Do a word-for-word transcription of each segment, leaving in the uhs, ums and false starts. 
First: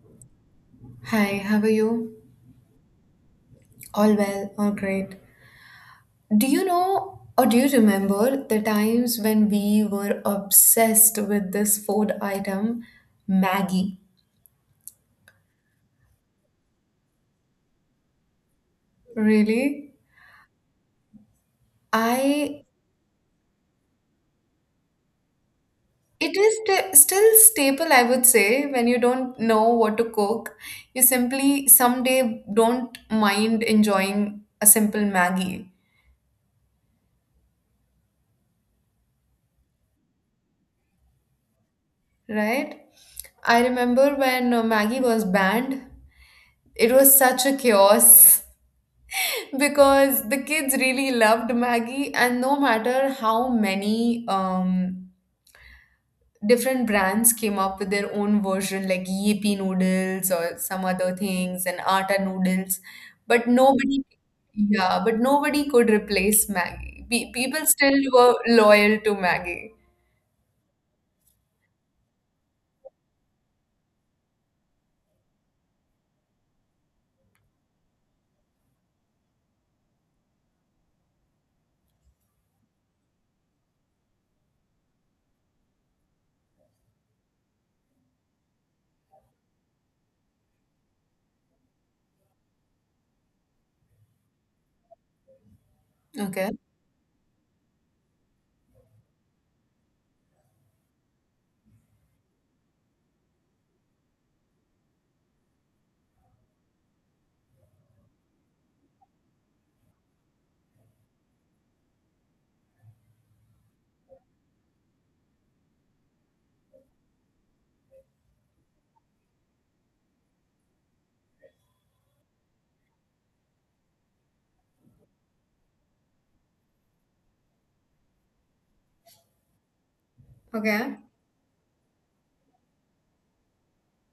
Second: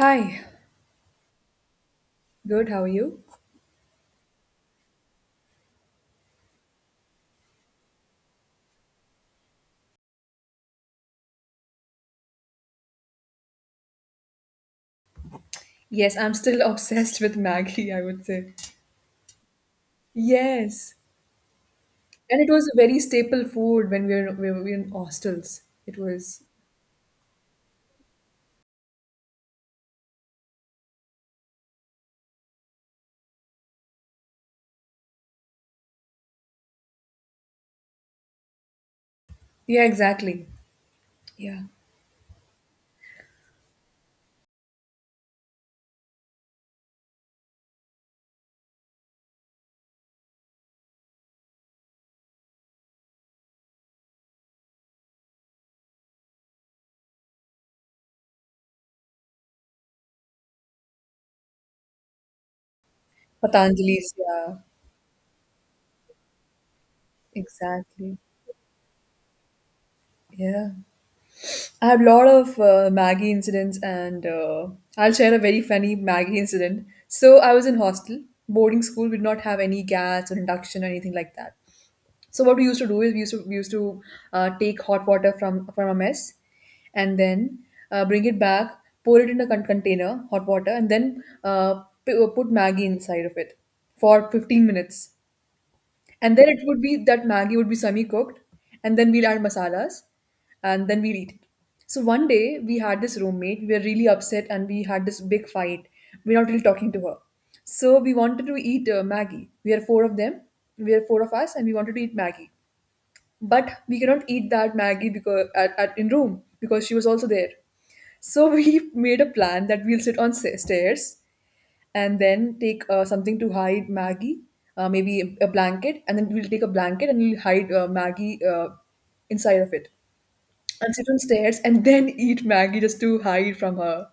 Hi, Hi, how are you? good, how are you? All well, all great. Do you know or do you remember the times when we were obsessed with this food item, Maggie? Yes, I'm still obsessed with Maggie, I would say. Really? Yes. And it I was a very staple food when we were, we were in hostels. It it was, is st- still staple, I would say, when you don't know what to cook. You simply someday don't mind enjoying a simple Maggie, yeah, exactly. Yeah. right? I remember when uh, Maggie was banned. It was such a chaos, because the kids really loved Maggie, and no matter how many um, different brands came up with their own version, like Yippee noodles or some other things, and Atta noodles, but nobody, Patanjali's, yeah, yeah, but nobody could replace Maggie. Pe- people still exactly. were loyal to Maggie. Yeah. I have a lot of uh, Maggie incidents, and uh, I'll share a very funny Maggie incident. So I was in hostel, boarding school, we did not have any gas or induction or anything like that. So what we used to do is we used to we used to uh, take hot water from from a mess, and then uh, bring it back, pour it in a con- container, hot water, and then uh, p- uh, put Maggie inside of it for fifteen minutes, and then Okay. it would be that Maggie would be semi cooked, and then we'll add masalas, and then we'll eat it. So one day we had this roommate. We were really upset, and we had this big fight. We're not really talking to her. So we wanted to eat uh, Maggie. We are four of them. We are four of us, and we wanted to eat Maggie but we cannot eat that Maggie because at, at in room because she was also there. So we made a plan that we'll sit on sa- stairs and then take uh, something to hide Maggie, uh, maybe a blanket, and then we'll take a blanket and we'll hide uh, Maggie, uh, inside of it and Okay. sit on stairs and then eat Maggie just to hide from her.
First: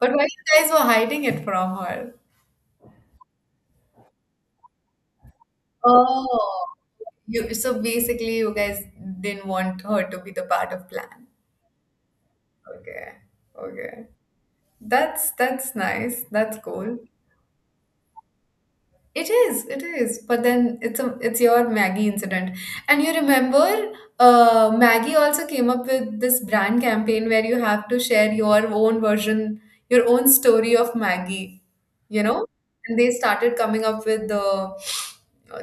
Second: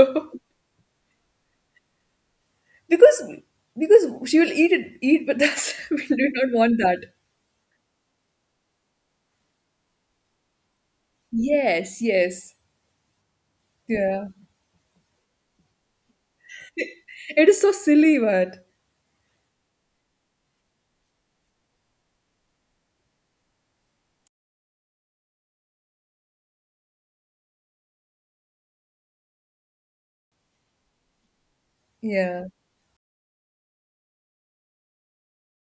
But why you guys were hiding it from her? because because she will eat it eat, but that's we do not Oh, want that. you, so basically, you guys didn't want her to be the part of plan. Yes, yes, Okay. Okay. yeah. That's that's nice. That's cool. It is so silly, but It is. It is. But then it's a it's your Maggie incident. And you remember uh Maggie also came up with this brand campaign where you have to share your own version, your own story of Maggie, you know? yeah. And they started coming up with the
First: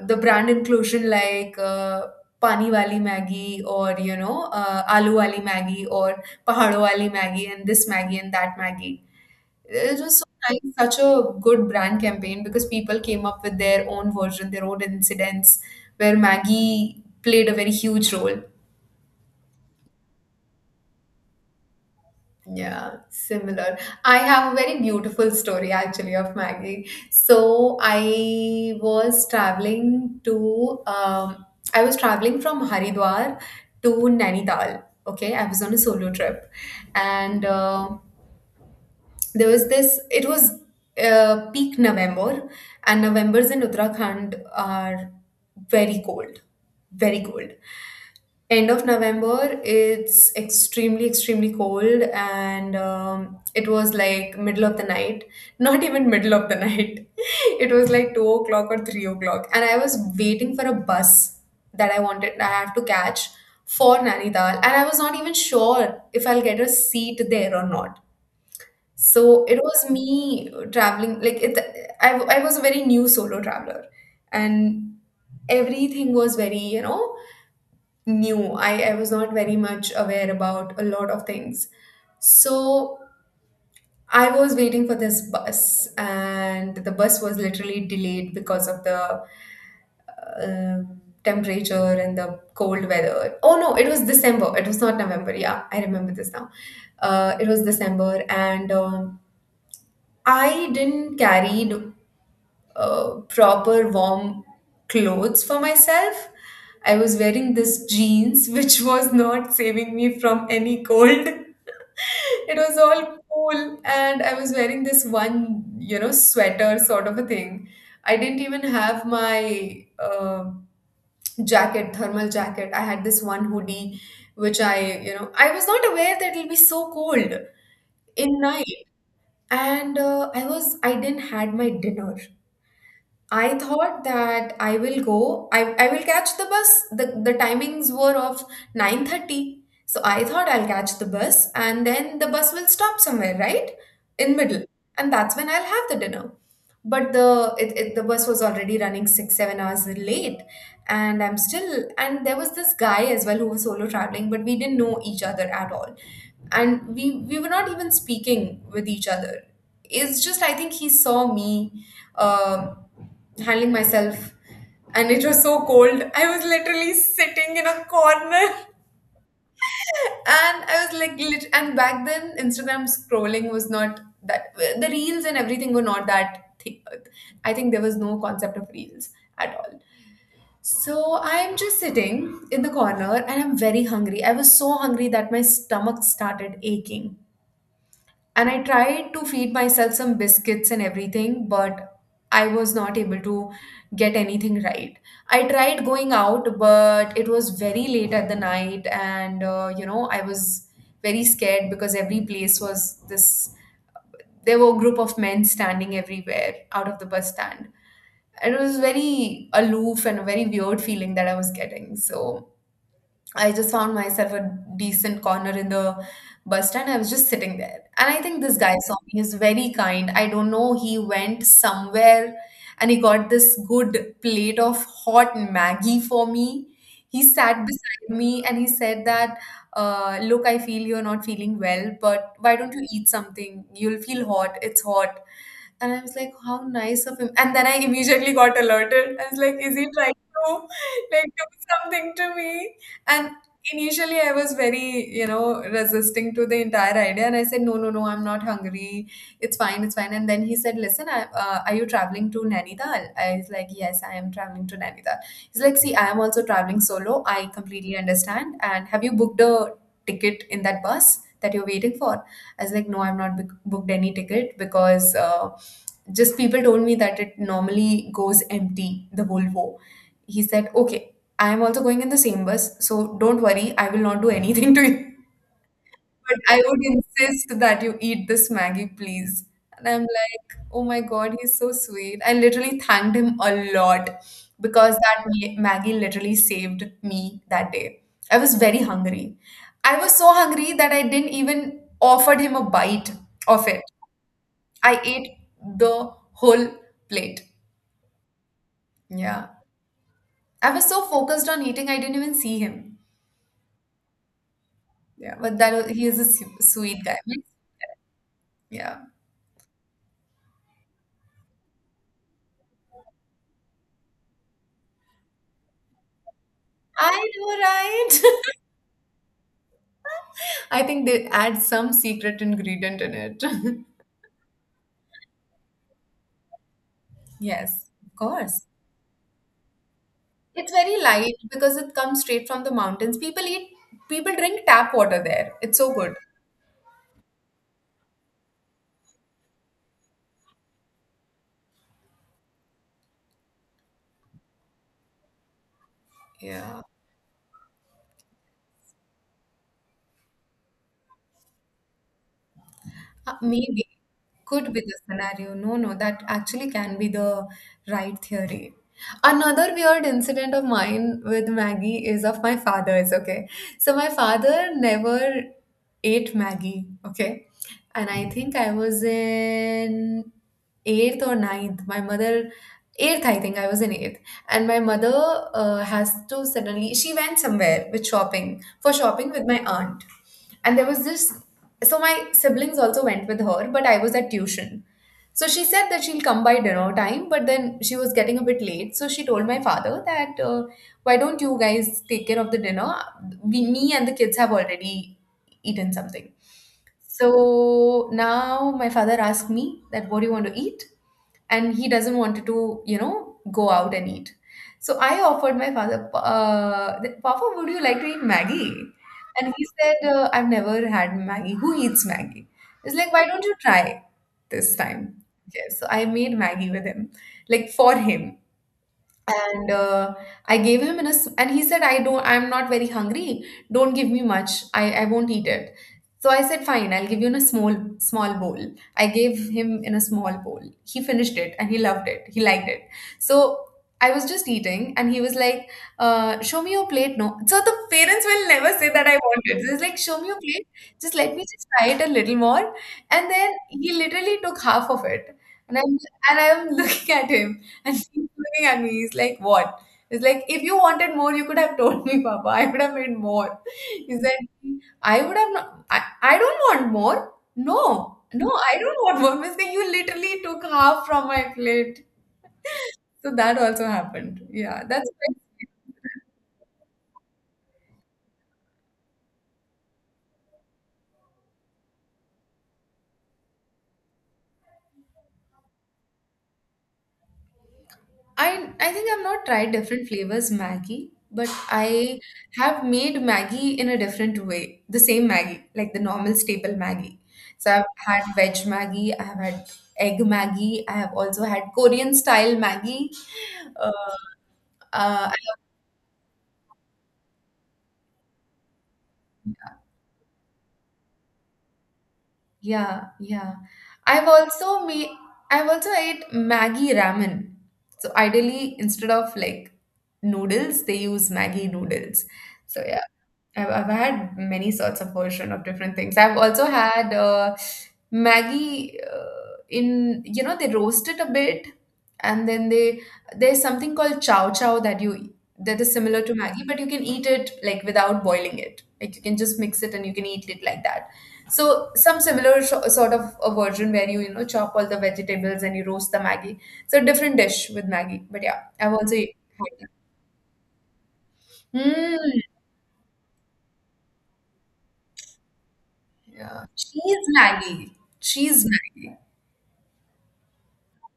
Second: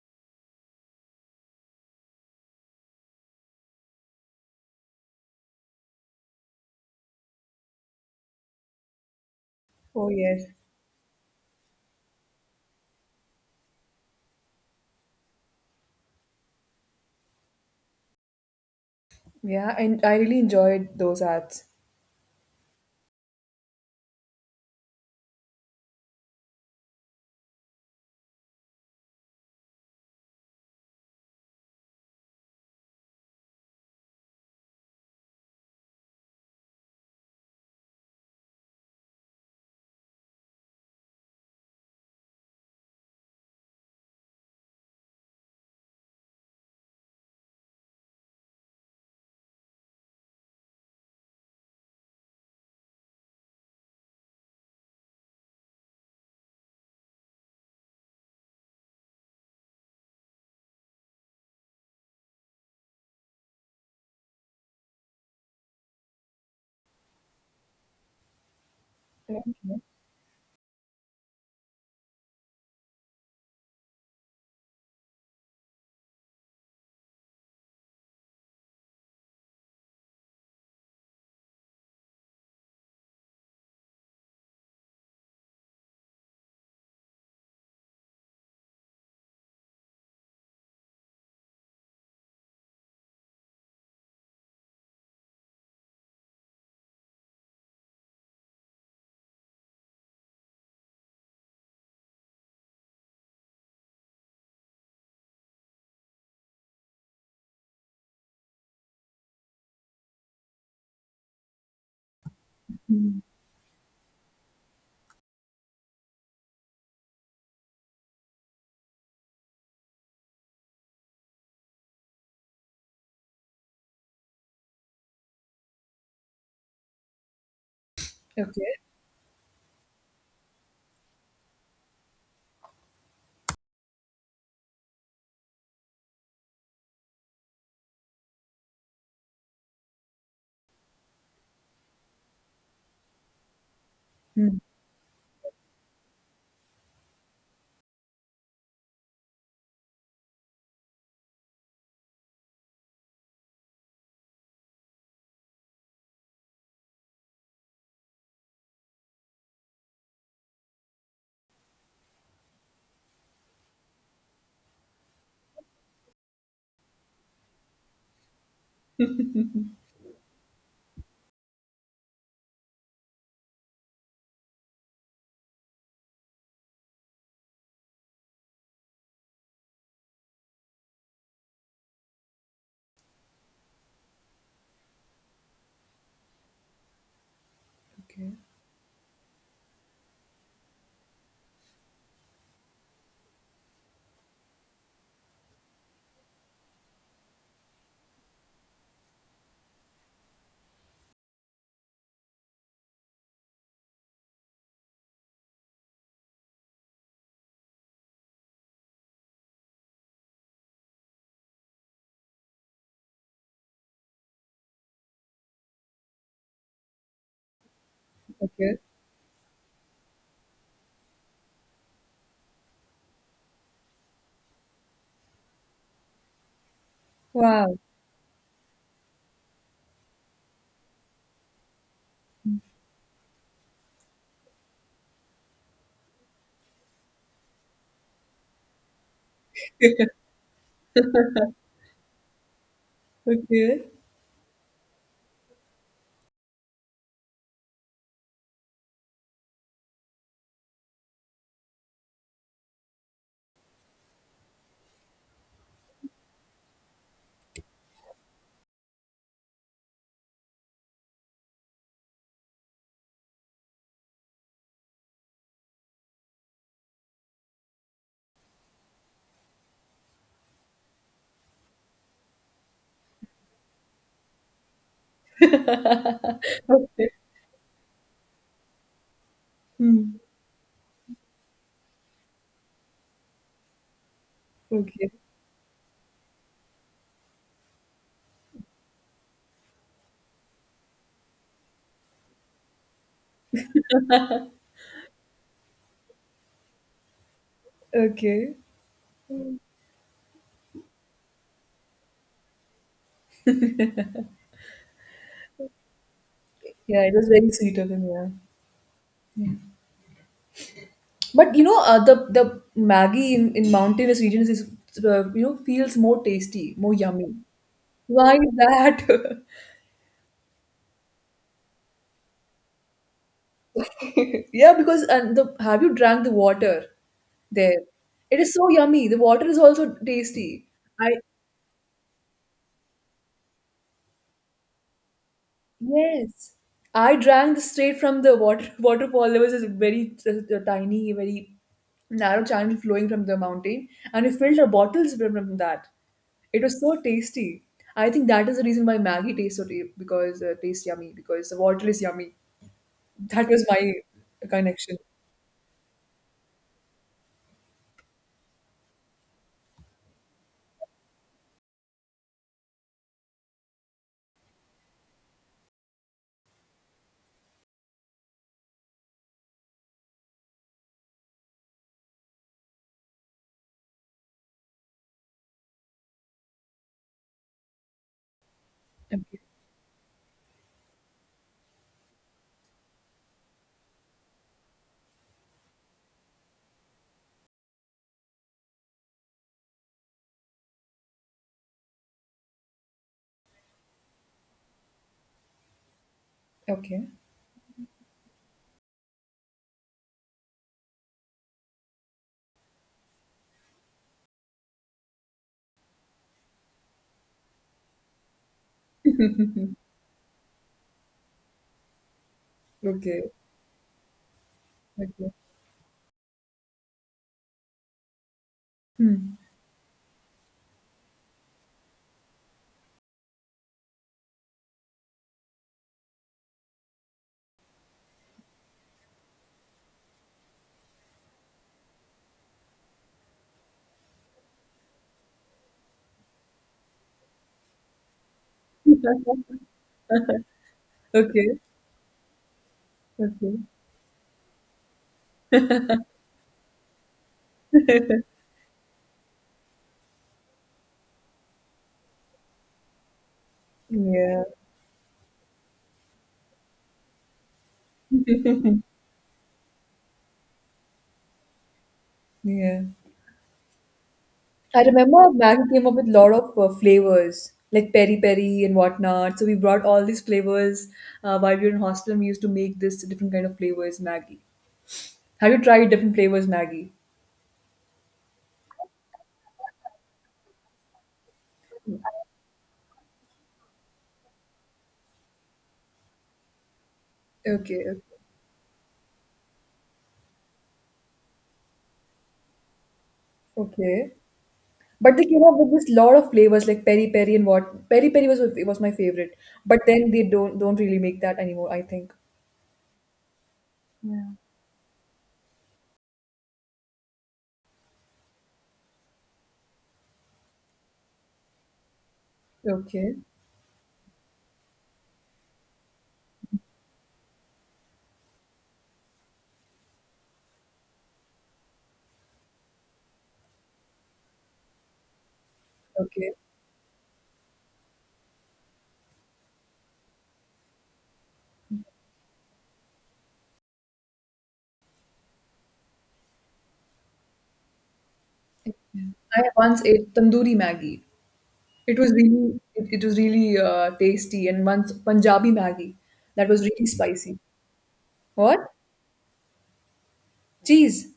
the brand inclusion like uh, Pani Wali Maggie or you know uh, Aloo Wali Maggie or Pahado Wali Maggie and this Maggie and that Maggie. It Oh was so yes, nice, such a good brand campaign because people came up with their own version, their own incidents, where Maggie played a very huge role. yeah, and I really enjoyed those ads. Yeah, similar. I have a very beautiful story actually of Maggie. So I was traveling to, um, I was traveling from Haridwar to Nainital. Okay, I was on a solo trip, and uh, there was this it was uh, peak November, and Novembers in Uttarakhand are very cold, very cold. End of November, it's extremely, extremely cold. And um, it was like middle of the night, not even middle of the night, it was like two o'clock or three o'clock, and I was waiting for a bus that i wanted I have to catch for Nainital, and I was not even sure if I'll get a seat there or not. So Yeah. it was me traveling, like it I, I was a very new solo traveler, and everything was very, you know new. I, I was not very much aware about a lot of things. So I was waiting for this bus, and the bus was literally delayed because of the um temperature and the cold weather. Oh no, it was December, it was not November, yeah, I remember this now. Uh, it was December, and um, I didn't carry no uh, proper warm clothes for myself. I was wearing this jeans, which was not saving me from any cold. It was all cool, and I was wearing this one, you know, sweater sort of a thing. I didn't even have my uh, jacket, thermal jacket. I had this one hoodie, which I, you know, I was not aware that it'll be so cold in Okay. night. And uh, I was, I didn't had my dinner. I thought that I will go. I, I will catch the bus. The, the timings were of nine thirty. So I thought I'll catch the bus and then the bus will stop somewhere, right? In Hmm. middle. And that's when I'll have the dinner. But the it, it, the bus was already running six, seven hours late, and I'm still and there was this guy as well who was solo traveling, but we didn't know each other at all. And we we were not even speaking with each other. It's just I think he saw me um handling myself, and it was so cold. I was literally sitting in a corner, and I was like lit- and back then, Instagram scrolling was not that, the reels and everything were not that. thi- I think there was no concept of reels at all. So I'm just sitting in the corner, and I'm very hungry. I was so hungry that my stomach started aching. Okay. And I tried to feed myself some biscuits and everything, but I was not able to get anything right. I tried going out, but it was very late at the night, and uh, you know, I was very scared because every place was this. There were a group of men standing everywhere out of the bus stand. It was very aloof, and a very weird feeling that I was getting. So I just found myself a decent corner in the bus stand. I was just sitting there. And I think this guy Okay. saw me. He's very kind, I don't know. He went somewhere and he got this good plate of hot Maggie for me. He sat Wow. beside me and he said that, uh, look, I feel you're not feeling well, but why don't you eat something? You'll feel hot. It's hot. And I was like, how nice of him. And then I immediately got alerted. I was like, is he trying to like do something to me? And Okay. initially I was very, you know, resisting to the entire idea. And I said, no, no, no, I'm not hungry. It's fine, it's fine. And then he said, listen, I, uh, are you traveling to Nainital? I was like, yes, I am traveling to Nainital. He's like, see, I am also traveling solo. I completely understand. And have you booked a ticket in that bus that you're waiting for? I was like, no, I've not book- booked any ticket because uh, just people told me that it normally goes empty, the Volvo. He said, okay, I am also going in the same bus, so don't worry, I will not do anything to you, but I would Okay. insist that you eat this Maggie, please. And I'm Hmm. like, oh my God, he's so sweet. I literally thanked him a lot because Okay. that ma- Maggie literally saved me that day. I was very hungry. I was so hungry that I didn't even offered him a bite of it. I ate the whole plate. Okay. Yeah. I was so focused on eating, I didn't even see him. Yeah, but that was, he is a su- Yeah, sweet it guy. was very sweet of him. Yeah. Yeah. But you know, uh, the the Maggie in, in mountainous regions is uh, you know feels more tasty, more I yummy. know, Why right? is that? I think they add some secret ingredient in it. Yeah, because and the have you drank the water there? Yes, of It is course. so yummy. The water is also tasty. It's very I light because it comes straight from the mountains. People eat, people drink tap water there. It's so good. Yes, I drank this straight from the water waterfall. There was this very uh, tiny, very narrow channel flowing from the mountain, and we filled our bottles from, from that. It was Yeah. so tasty. I think that is the reason why Maggie tastes so ta- because uh, tastes yummy because the water is yummy. Uh, That was Maybe my could be the connection. scenario. No, no, that actually can be the right theory. Another weird incident of mine with Maggie is of my father's, okay? So my father never ate Maggie, okay? And I think I was in eighth or ninth. My mother, eighth, I think I was in eighth. And my mother uh, has to suddenly, she went somewhere with shopping, for shopping Okay. with my aunt. And there was this so my siblings also went with her, but I was at tuition. So she said that she'll come by dinner time, but then she was getting a bit late. So she told my father that uh, why don't you guys take care of the dinner? We, me and the kids have already eaten something. Okay. So now my father asked me that what do you want to eat? And he doesn't want to, you know, go out and eat. So I offered my father, uh, that, Papa, would you like to eat Maggie? And he said, uh, I've never had Maggie. Who eats Maggie? It's like, why Okay. don't you try this time? Okay. Okay, so I made Maggie with him, like for him. Hmm. And uh, I gave him in a s- and he said, I don't I'm not very hungry, don't give me much, I I won't eat it. So I said, fine, I'll give you in a small, small bowl. I gave him in a small bowl. He finished it and he loved it, he liked it. So I was just eating, and he was like, uh, show me your plate. No, so the parents will never say that I want it. So it's like, show me your plate, just let me Okay. just try it a little more. And then Okay. he literally took half of it. And I'm and I'm looking at him. And he's looking at me, he's like, What? It's like, if you wanted more, you could have told me, Papa. I would have made more. He said, Yeah. I would have not, I, I don't want more. No, no, I don't want more. Means that you literally took half from my plate. Yeah. So that also happened. Yeah, I that's remember quite Maggi came up with sweet. a lot of uh, flavors, like peri peri and whatnot. So we brought all these flavors uh, while we were in hostel, and we used to make this different kind of flavors Maggi. Have you tried different flavors Maggi? I I think I've not tried different flavors Maggie, but I have made Maggie in a different way. The same Maggie, like the normal staple Maggie. So I've Okay, had veg Maggie, I have had egg Maggie, I have also had Korean style Maggie. Uh, okay. But they uh, came up with this lot of flavors like peri peri and what peri peri was it was my favorite. But then they don't don't really make that anymore. I think. yeah, yeah. I've Yeah. also made I've also ate Maggie ramen. So ideally, instead of like noodles, they use Maggie noodles. So yeah. Okay. I've, I've had many sorts of version of different things. I've also had uh, Maggie uh, in you know they roast it a bit, and then they there's something called chow chow that you that is similar Okay. to Maggie, but you can eat it like without boiling it. Like you can just mix it and you can eat it like that. So some similar sho- sort of a version where you you know chop all the vegetables and you roast the Maggie. So different dish with Maggie, but yeah, I've also had I once that. ate tandoori Maggi. It was Hmm. really it, it was really uh, tasty and once Punjabi Maggi that was Yeah. really She's spicy. Maggie. What? She's Maggie. Cheese.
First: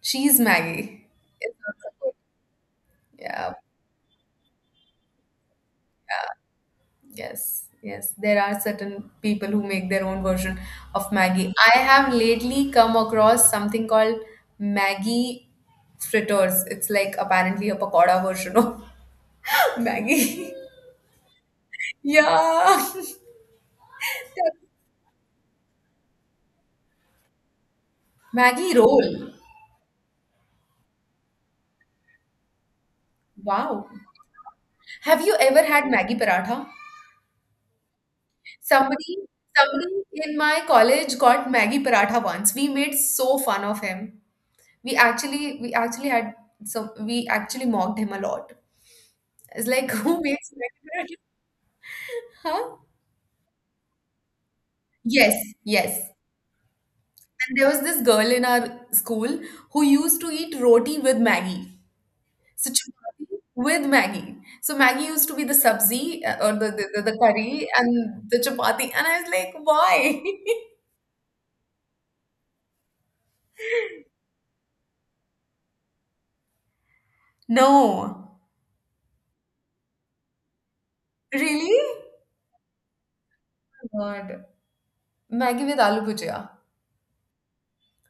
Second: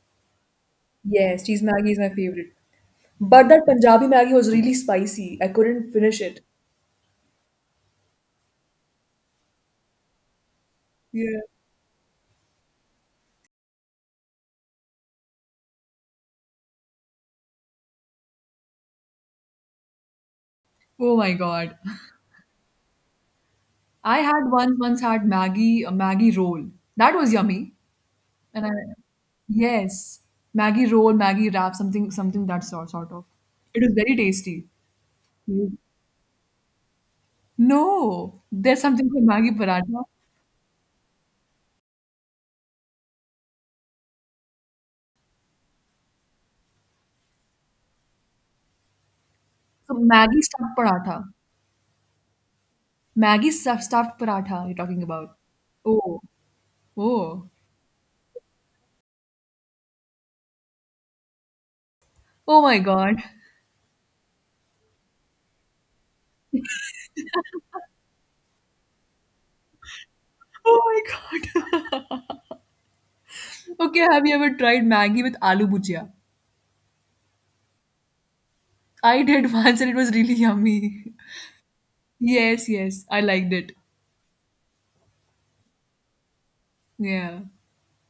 She's Maggie. Yes, It's cheese also Maggi is my good. favorite. But Yeah. that Punjabi Maggi was really spicy. I couldn't finish it. Yes. Yes. There are certain people who make their own version of Yeah. Maggie. I have lately come across something called Maggie fritters. It's like apparently a pakoda version of Maggie. Oh my God. Yeah. I had once once had Maggie a Maggie roll. That was yummy. And I Maggie roll. yes, Maggie roll, Maggie wrap, something something that sort sort of. It Wow. was very tasty. Have you ever Mm. had Maggie paratha? No, there's something Somebody, called Maggie somebody paratha. in my college got Maggie paratha once. We made so fun of him. We actually, we actually had some. We actually mocked him a lot. It's like So who Maggie makes stuffed Maggie paratha? paratha. Huh? Maggi stuff stuffed paratha you're talking Yes, about. yes. Oh, oh, And there was this girl in our school who used to eat roti with Maggie. oh So my God. chapati with Maggie. So Maggie used to be the sabzi, uh, or the, the, the, the curry and the chapati. And I was like, why? Oh my God. Okay, have you ever tried Maggie with aloo bhujia? No. I did once and it was really yummy. Really? Yes, yes, I liked it. God. Maggie with aloo bhujia. Yeah.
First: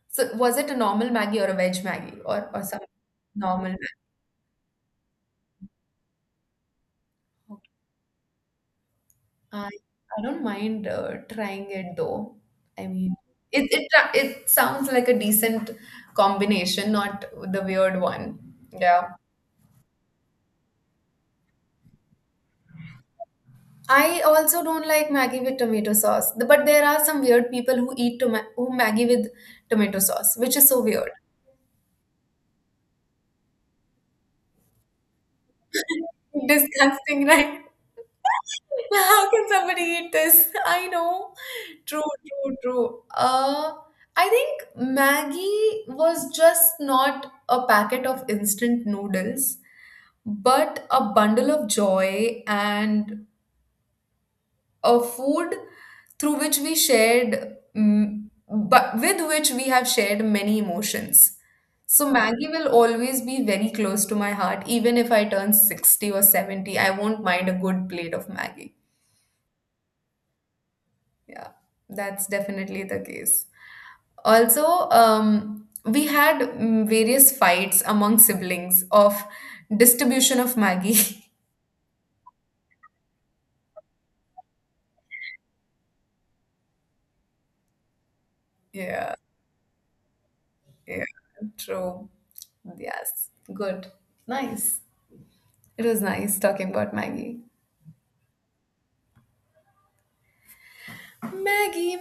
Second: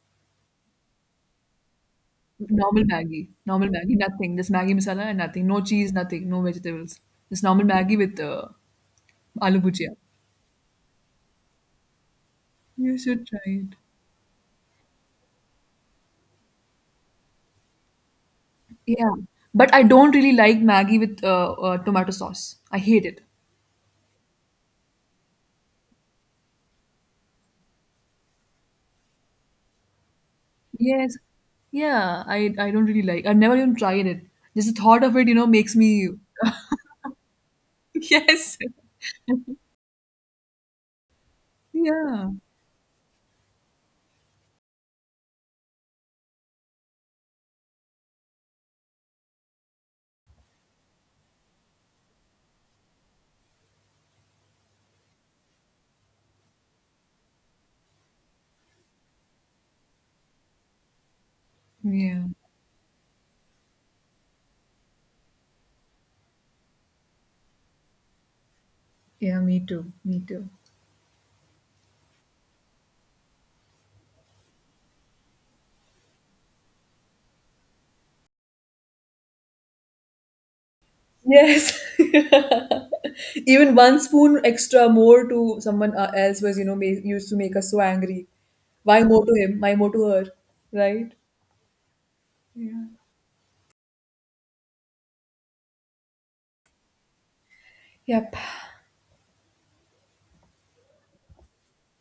So was it a normal Maggie or a veg Maggie or, or some Normal Maggie, Normal normal Maggi? Maggie, nothing. Just Maggie masala and nothing. No cheese, nothing. No vegetables. Just normal Okay. Maggie with uh, aloo I, bhujia. I don't mind uh, trying it though. I You mean, should try it, it. it tra- it sounds like a decent combination, not the weird one. Yeah. Yeah. But I don't really like Maggie with uh, uh, tomato sauce. I hate it. I also don't like Maggi with tomato sauce, but there are some weird people who eat toma- who Maggi with tomato sauce, which is so weird. Yes. Yeah, I I don't really like. I've never even tried it. Just the thought of it, you know, makes me. Disgusting, right? Yes. How can somebody eat this? I know. True, Yeah. true, true. Uh, I think Maggie was just not a packet of instant noodles, but a bundle of joy and a food through which we shared, mm, but with which we have shared many emotions. So Yeah. Maggie will always be very close to my heart, even if I turn sixty or seventy, I won't mind a good plate of Maggie. Yeah. Me too. Me too. Yeah, that's definitely the case. also um, we had mm, various fights among siblings of distribution of Maggie. Yes. Even one spoon extra more to someone uh, else was, you know, ma- used to make us so angry. Why Yeah, more to him? Why more to her? yeah. Right? True. Yeah. Yes. Good. Nice. It was nice talking about Maggie. Yep. Maggie.